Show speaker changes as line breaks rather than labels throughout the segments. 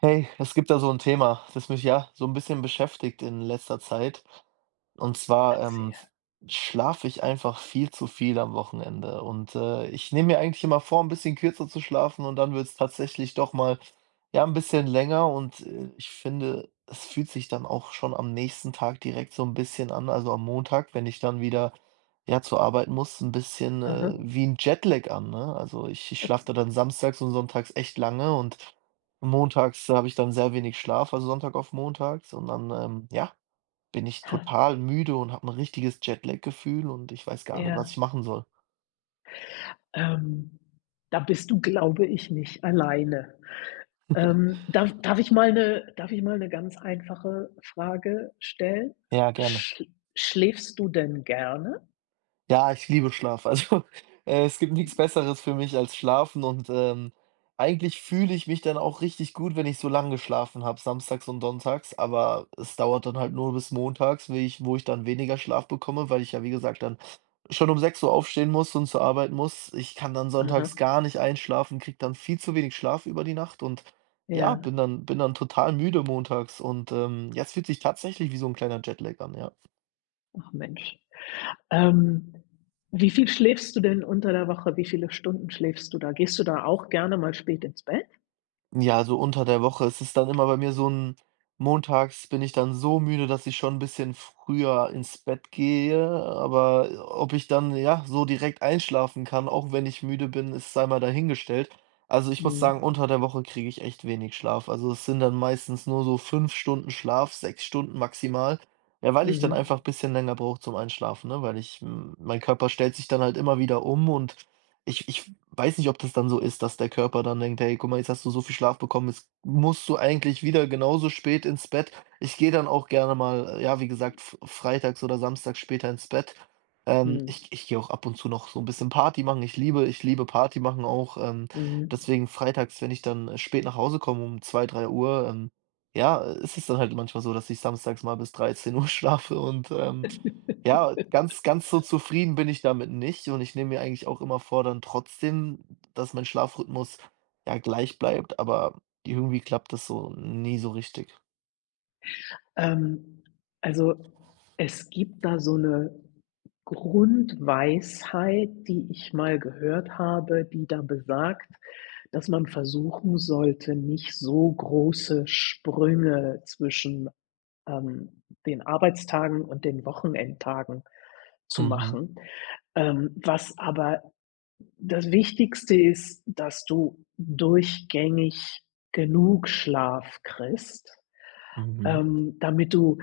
Hey, es gibt da so ein Thema, das mich ja so ein bisschen beschäftigt in letzter Zeit. Und zwar,
Erzähl.
schlafe ich einfach viel zu viel am Wochenende und, ich nehme mir eigentlich immer vor, ein bisschen kürzer zu schlafen und dann wird es tatsächlich doch mal, ja, ein bisschen länger und, ich finde, es fühlt sich dann auch schon am nächsten Tag direkt so ein bisschen an, also am Montag, wenn ich dann wieder, ja, zur Arbeit muss, ein bisschen,
Aha.
wie ein Jetlag an, ne? Also, ich schlafe da dann samstags und sonntags echt lange und montags habe ich dann sehr wenig Schlaf, also Sonntag auf montags und dann, ja, bin ich
Ha.
total müde und habe ein richtiges Jetlag-Gefühl und ich weiß gar nicht,
Ja.
was ich machen soll.
Ähm, Da bist du, glaube ich, nicht alleine. Darf ich mal eine ganz einfache Frage stellen?
Ja, gerne.
Sch Schläfst du denn gerne?
Ja, ich liebe Schlaf. Also, es gibt nix Besseres für mich als Schlafen und, eigentlich fühle ich mich dann auch richtig gut, wenn ich so lang geschlafen habe, samstags und sonntags, aber es dauert dann halt nur bis montags, wie ich wo ich dann weniger Schlaf bekomme, weil ich ja, wie gesagt, dann schon um 6:00 aufstehen muss und zur Arbeit muss. Ich kann dann
Aha.
sonntags gar nicht einschlafen, kriege dann viel zu wenig Schlaf über die Nacht und ja,
Ja,
bin dann total müde montags und, ja, es fühlt sich tatsächlich wie so ein kleiner Jetlag an, ja.
ach Mensch. Ähm, Wie viel schläfst du denn unter der Woche? Wie viele Stunden schläfst du da? Gehst du da auch gerne mal spät ins Bett?
Ja, so unter der Woche ist es dann immer bei mir so ein montags bin ich dann so müde, dass ich schon ein bisschen früher ins Bett gehe, aber ob ich dann, ja, so direkt einschlafen kann, auch wenn ich müde bin, ist sei mal dahingestellt. Also, ich muss
Mhm.
sagen, unter der Woche kriege ich echt wenig Schlaf. Also, es sind dann meistens nur so 5 Stunden Schlaf, 6 Stunden maximal, ja, weil ich dann
Mhm.
einfach ein bisschen länger brauche zum Einschlafen, ne? Weil mein Körper stellt sich dann halt immer wieder um und ich weiß nicht, ob das dann so ist, dass der Körper dann denkt: „Hey, guck mal, jetzt hast du so viel Schlaf bekommen, jetzt musst du eigentlich wieder genauso spät ins Bett.“ Ich gehe dann auch gerne mal, ja, wie gesagt, f freitags oder samstags später ins Bett. Ähm,
Mhm.
ich ich gehe auch ab und zu noch so ein bisschen Party machen. Ich liebe Party machen auch,
Mhm.
deswegen freitags, wenn ich dann spät nach Hause komme um 2, 3:00, ja, ist es dann halt manchmal so, dass ich samstags mal bis 13 Uhr schlafe und, ja, ganz ganz so zufrieden bin ich damit nicht und ich nehme mir eigentlich auch immer vor, dann trotzdem, dass mein Schlafrhythmus, ja, gleich bleibt, aber irgendwie klappt das so nie so richtig.
Ähm, also, Es gibt da so eine Grundweisheit, die ich mal gehört habe, die da besagt, dass man versuchen sollte, nicht so große Sprünge zwischen den Arbeitstagen und den Wochenendtagen zu
Mhm,
machen. Was aber das Wichtigste ist, dass du durchgängig genug Schlaf kriegst,
mhm,
damit du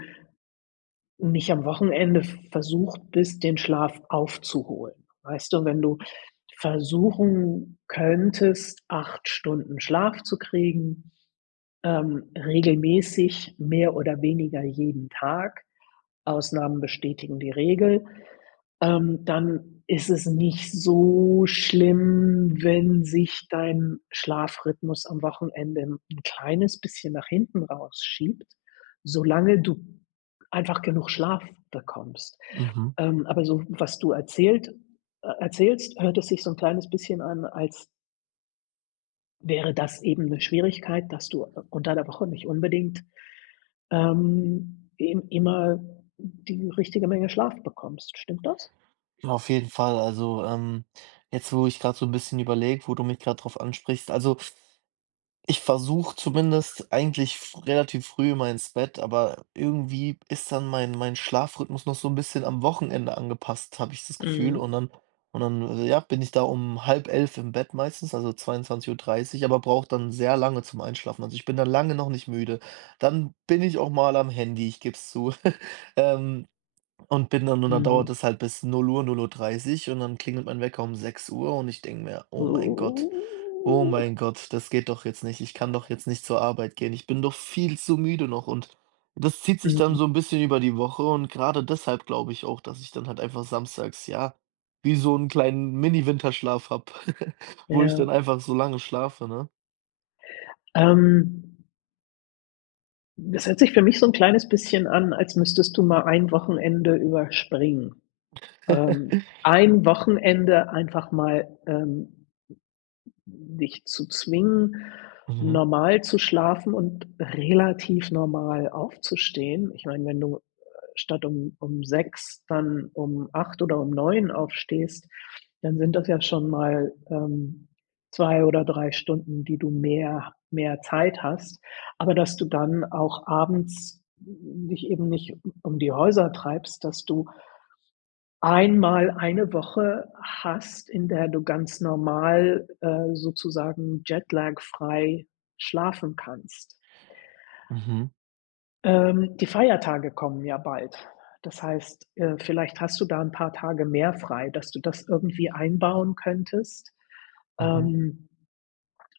nicht am Wochenende versucht bist, den Schlaf aufzuholen. Weißt du, wenn du versuchen könntest, 8 Stunden Schlaf zu kriegen, regelmäßig, mehr oder weniger jeden Tag, Ausnahmen bestätigen die Regel, dann ist es nicht so schlimm, wenn sich dein Schlafrhythmus am Wochenende 'n kleines bisschen nach hinten rausschiebt, solange du einfach genug Schlaf bekommst.
mhm.
Aber so, was du erzählt erzählst, hört es sich so 'n kleines bisschen an, als wäre das eben 'ne Schwierigkeit, dass du unter der Woche nicht unbedingt, im immer die richtige Menge Schlaf bekommst. Stimmt das?
Auf jeden Fall, also, jetzt, wo ich gerade so ein bisschen überlege, wo du mich gerade drauf ansprichst, also ich versuche zumindest eigentlich f relativ früh immer ins Bett, aber irgendwie ist dann mein Schlafrhythmus noch so ein bisschen am Wochenende angepasst, habe ich das Gefühl. Und
Mhm.
dann und dann, äh, ja, bin ich da um halb elf im Bett meistens, also 22:30, aber brauche dann sehr lange zum Einschlafen. Also, ich bin dann lange noch nicht müde. Dann bin ich auch mal am Handy, ich gebe es zu. Ähm, und dann dauert
Mhm.
es halt bis null Uhr 0:30 und dann klingelt mein Wecker um 6 Uhr und ich denke mir: „Oh mein Gott, oh
Uh,
mein Gott, das geht doch jetzt nicht. Ich kann doch jetzt nicht zur Arbeit gehen. Ich bin doch viel zu müde noch und das zieht sich dann
mhm,
so ein bisschen über die Woche und gerade deshalb glaube ich auch, dass ich dann halt einfach samstags, ja, wie so einen kleinen Mini-Winterschlaf habe, wo ich dann
ja.
einfach so lange schlafe, ne?“
Ähm, Das hört sich für mich so 'n kleines bisschen an, als müsstest du mal ein Wochenende überspringen. Ein Wochenende einfach mal, dich zu zwingen,
Mhm,
normal zu schlafen und relativ normal aufzustehen. Ich meine, wenn du, statt um 6 dann um 8 oder um 9 aufstehst, dann sind das ja schon mal, zwei oder 3 Stunden, die du mehr Zeit hast. Aber dass du dann auch abends dich eben nicht um die Häuser treibst, dass du einmal eine Woche hast, in der du ganz normal, sozusagen jetlag-frei schlafen kannst.
mhm,
Die Feiertage kommen ja bald. Das heißt, vielleicht hast du da ein paar Tage mehr frei, dass du das irgendwie einbauen könntest,
mhm.
ähm,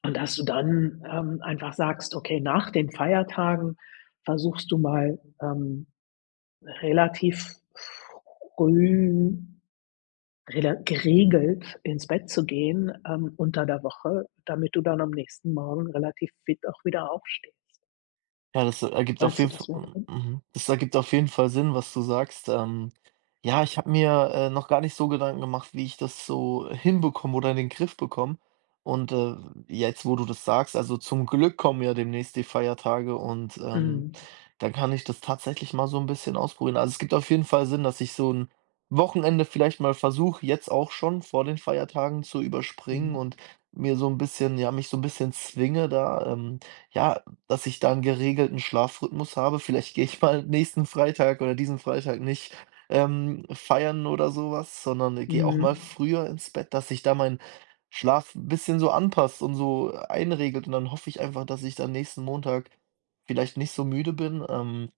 und dass du dann, einfach sagst: „Okay, nach den Feiertagen versuchst du mal, relativ früh rela geregelt ins Bett zu gehen, unter der Woche, damit du dann am nächsten Morgen relativ fit auch wieder aufstehst.
Ja, das ergibt auf
Meinst du,
jeden F
das wäre drin?"
Mhm. Das ergibt auf jeden Fall Sinn, was du sagst. Ja, ich habe mir, noch gar nicht so Gedanken gemacht, wie ich das so hinbekomme oder in den Griff bekomme. Und, jetzt, wo du das sagst, also zum Glück kommen ja demnächst die Feiertage und,
Mhm.
dann kann ich das tatsächlich mal so ein bisschen ausprobieren. Also, es gibt auf jeden Fall Sinn, dass ich so ein Wochenende vielleicht mal versuche, jetzt auch schon vor den Feiertagen zu überspringen und
Mhm.
mir so ein bisschen ja, mich so ein bisschen zwinge da, ja, dass ich da 'n geregelten Schlafrhythmus habe. Vielleicht gehe ich mal nächsten Freitag oder diesen Freitag nicht, feiern oder so was, sondern gehe auch mal
Mhm.
früher ins Bett, dass sich da mein Schlaf 'n bisschen so anpasst und so einregelt. Und dann hoffe ich einfach, dass ich dann nächsten Montag vielleicht nicht so müde bin. Ähm,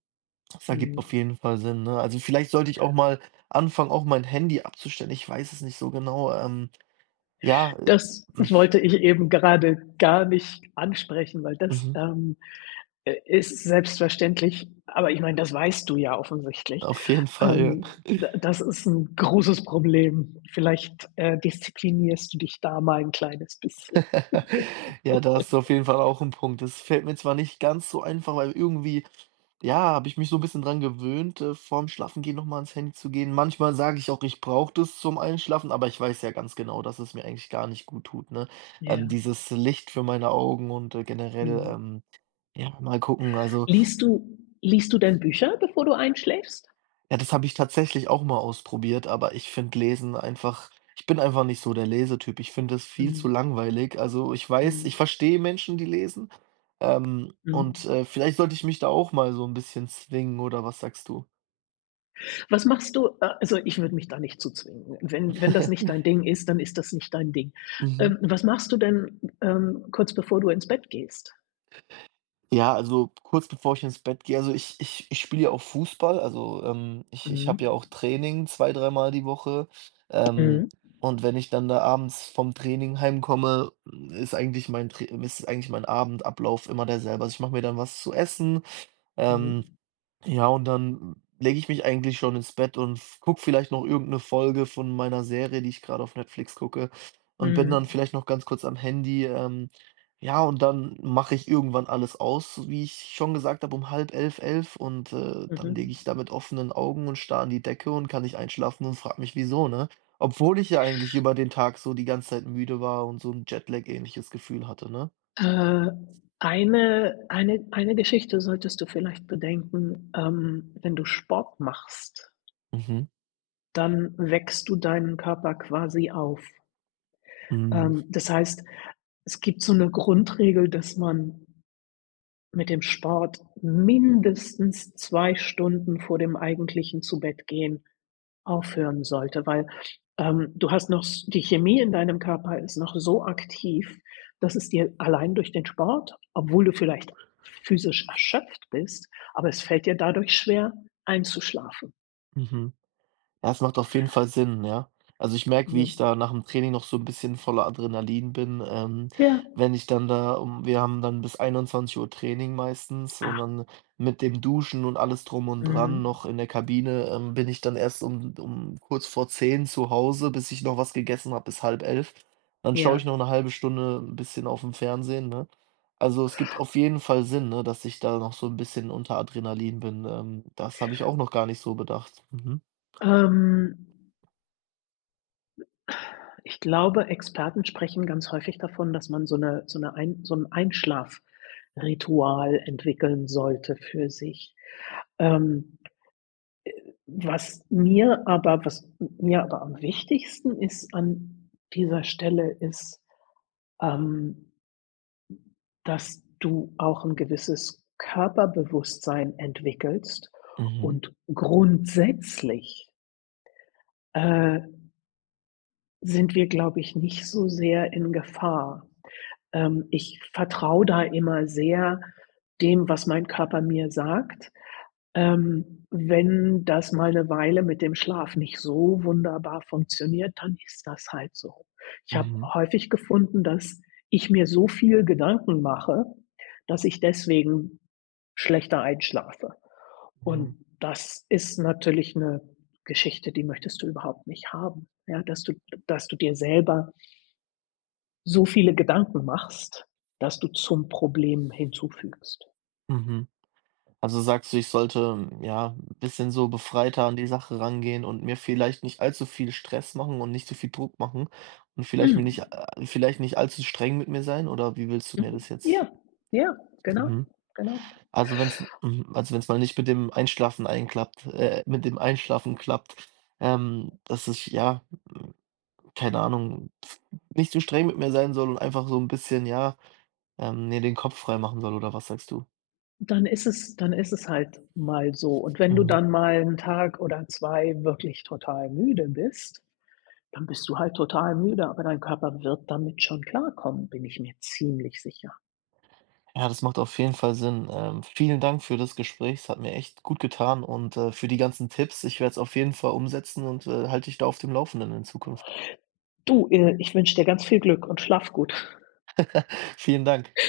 das ergibt auf
Mhm.
jeden Fall Sinn, ne? Also, vielleicht sollte ich auch mal anfangen, auch mein Handy abzustellen. Ich weiß es nicht so genau. Ja,
Das
mhm,
wollte ich eben gerade gar nicht ansprechen, weil das,
mhm,
ist selbstverständlich, aber ich meine, das weißt du ja offensichtlich.
auf jeden Fall, ja.
Da Das ist ein großes Problem. Vielleicht disziplinierst du dich da mal ein kleines bisschen.
Ja, das ist auf jeden Fall auch ein Punkt. Das fällt mir zwar nicht ganz so einfach, weil irgendwie, ja, habe ich mich so ein bisschen dran gewöhnt, vorm Schlafengehen noch mal ans Handy zu gehen. Manchmal sage ich auch, ich brauche das zum Einschlafen, aber ich weiß ja ganz genau, dass es mir eigentlich gar nicht gut tut, ne? Ähm,
Ja,
dieses Licht für meine Augen und, generell,
mhm.
ja, mal gucken. Also,
Liest du denn Bücher, bevor du einschläfst?
ja, das habe ich tatsächlich auch mal ausprobiert, aber ich bin einfach nicht so der Lesetyp. Ich finde das viel zu
Mhm,
langweilig. Also, ich weiß,
mhm,
ich verstehe Menschen, die lesen, und,
mhm.
vielleicht sollte ich mich da auch mal so ein bisschen zwingen oder was sagst du?
Was machst du also, Ich würde mich da nicht zu zwingen. Wenn das nicht dein Ding ist, dann ist das nicht dein Ding.
Mhm.
Was machst du denn, kurz bevor du ins Bett gehst?
Ja, also kurz bevor ich ins Bett gehe, also ich spiele ja auch Fußball, also, ich
Mhm.
habe ja auch Training zwei dreimal die Woche, ähm,
Mhm.
und wenn ich dann da abends vom Training heimkomme, ist eigentlich mein Abendablauf immer derselbe. Also, ich mache mir dann was zu essen, ähm
Mhm.
ja, und dann lege ich mich eigentlich schon ins Bett und f gucke vielleicht noch irgendeine Folge von meiner Serie, die ich gerade auf Netflix gucke und bin dann
Mhm.
vielleicht noch ganz kurz am Handy, ja, und dann mache ich irgendwann alles aus, so wie ich schon gesagt habe, um halb elf, elf und, dann lege
Mhm.
ich da mit offenen Augen und starre an die Decke und kann nicht einschlafen und frage mich: „Wieso?“, ne? Obwohl ich ja eigentlich über den Tag so die ganze Zeit müde war und so ein Jetlag-ähnliches Gefühl hatte, ne?
Äh, eine eine Geschichte solltest du vielleicht bedenken, wenn du Sport machst,
Mhm.
dann wächst du deinen Körper quasi auf.
Mhm.
Das heißt, es gibt so eine Grundregel, dass man mit dem Sport mindestens 2 Stunden vor dem eigentlichen Zu-Bett-Gehen aufhören sollte, weil, du hast noch s die Chemie in deinem Körper ist noch so aktiv, dass es dir allein durch den Sport, obwohl du vielleicht physisch erschöpft bist, aber es fällt dir dadurch schwer, einzuschlafen,
Mhm. Ja, es macht auf jeden Fall Sinn, ja. Also, ich merke, wie
ne?
ich da nach dem Training noch so ein bisschen voller Adrenalin bin.
Ja.
Wenn ich dann da um Wir haben dann bis 21 Uhr Training meistens und
Ah,
dann mit dem Duschen und alles drum und dran
mhm.
noch in der Kabine, bin ich dann erst um kurz vor 10 zu Hause, bis ich noch was gegessen habe, bis halb elf. Dann schaue ich
Ja.
noch eine halbe Stunde ein bisschen auf dem Fernsehen, ne? Also, es gibt auf jeden Fall Sinn, ne, dass ich da noch so ein bisschen unter Adrenalin bin. Das habe ich auch noch gar nicht so bedacht. Mhm.
Ähm Ich glaube, Experten sprechen ganz häufig davon, dass man so ein Einschlafritual entwickeln sollte für sich. Ähm, Was mir aber am wichtigsten ist an dieser Stelle, ist, ähm, dass du auch ein gewisses Körperbewusstsein entwickelst
Mhm.
und grundsätzlich, äh, sind wir, glaube ich, nicht so sehr in Gefahr. Ich vertraue da immer sehr dem, was mein Körper mir sagt. Wenn das mal eine Weile mit dem Schlaf nicht so wunderbar funktioniert, dann ist das halt so. Ich habe
Mhm,
häufig gefunden, dass ich mir so viel Gedanken mache, dass ich deswegen schlechter einschlafe.
mhm,
Und das ist natürlich eine Geschichte, die möchtest du überhaupt nicht haben, ja, dass du dir selber so viele Gedanken machst, dass du zum Problem hinzufügst.
mhm. Also sagst du, ich sollte, ja, 'n bisschen so befreiter an die Sache rangehen und mir vielleicht nicht allzu viel Stress machen und nicht so viel Druck machen und
Mhm.
vielleicht nicht allzu streng mit mir sein, oder wie willst du mir
Mhm.
das jetzt?
Ja, ja, genau,
Mhm.
genau.
Also wenn es also wenn es mal nicht mit dem Einschlafen klappt, dass ich, ja, hm, keine Ahnung, nicht zu streng mit mir sein soll und einfach so ein bisschen, ja, mir den Kopf frei machen soll, oder was sagst du?
Dann ist es halt mal so. Und wenn du
Mhm.
dann mal einen Tag oder 2 wirklich total müde bist, dann bist du halt total müde, aber dein Körper wird damit schon klarkommen, bin ich mir ziemlich sicher.
Ja, das macht auf jeden Fall Sinn. Vielen Dank für das Gespräch. Es hat mir echt gut getan und für die ganzen Tipps. Ich werde es auf jeden Fall umsetzen und halte dich da auf dem Laufenden in Zukunft.
Du, ich wünsche dir ganz viel Glück und schlaf gut.
Vielen Dank.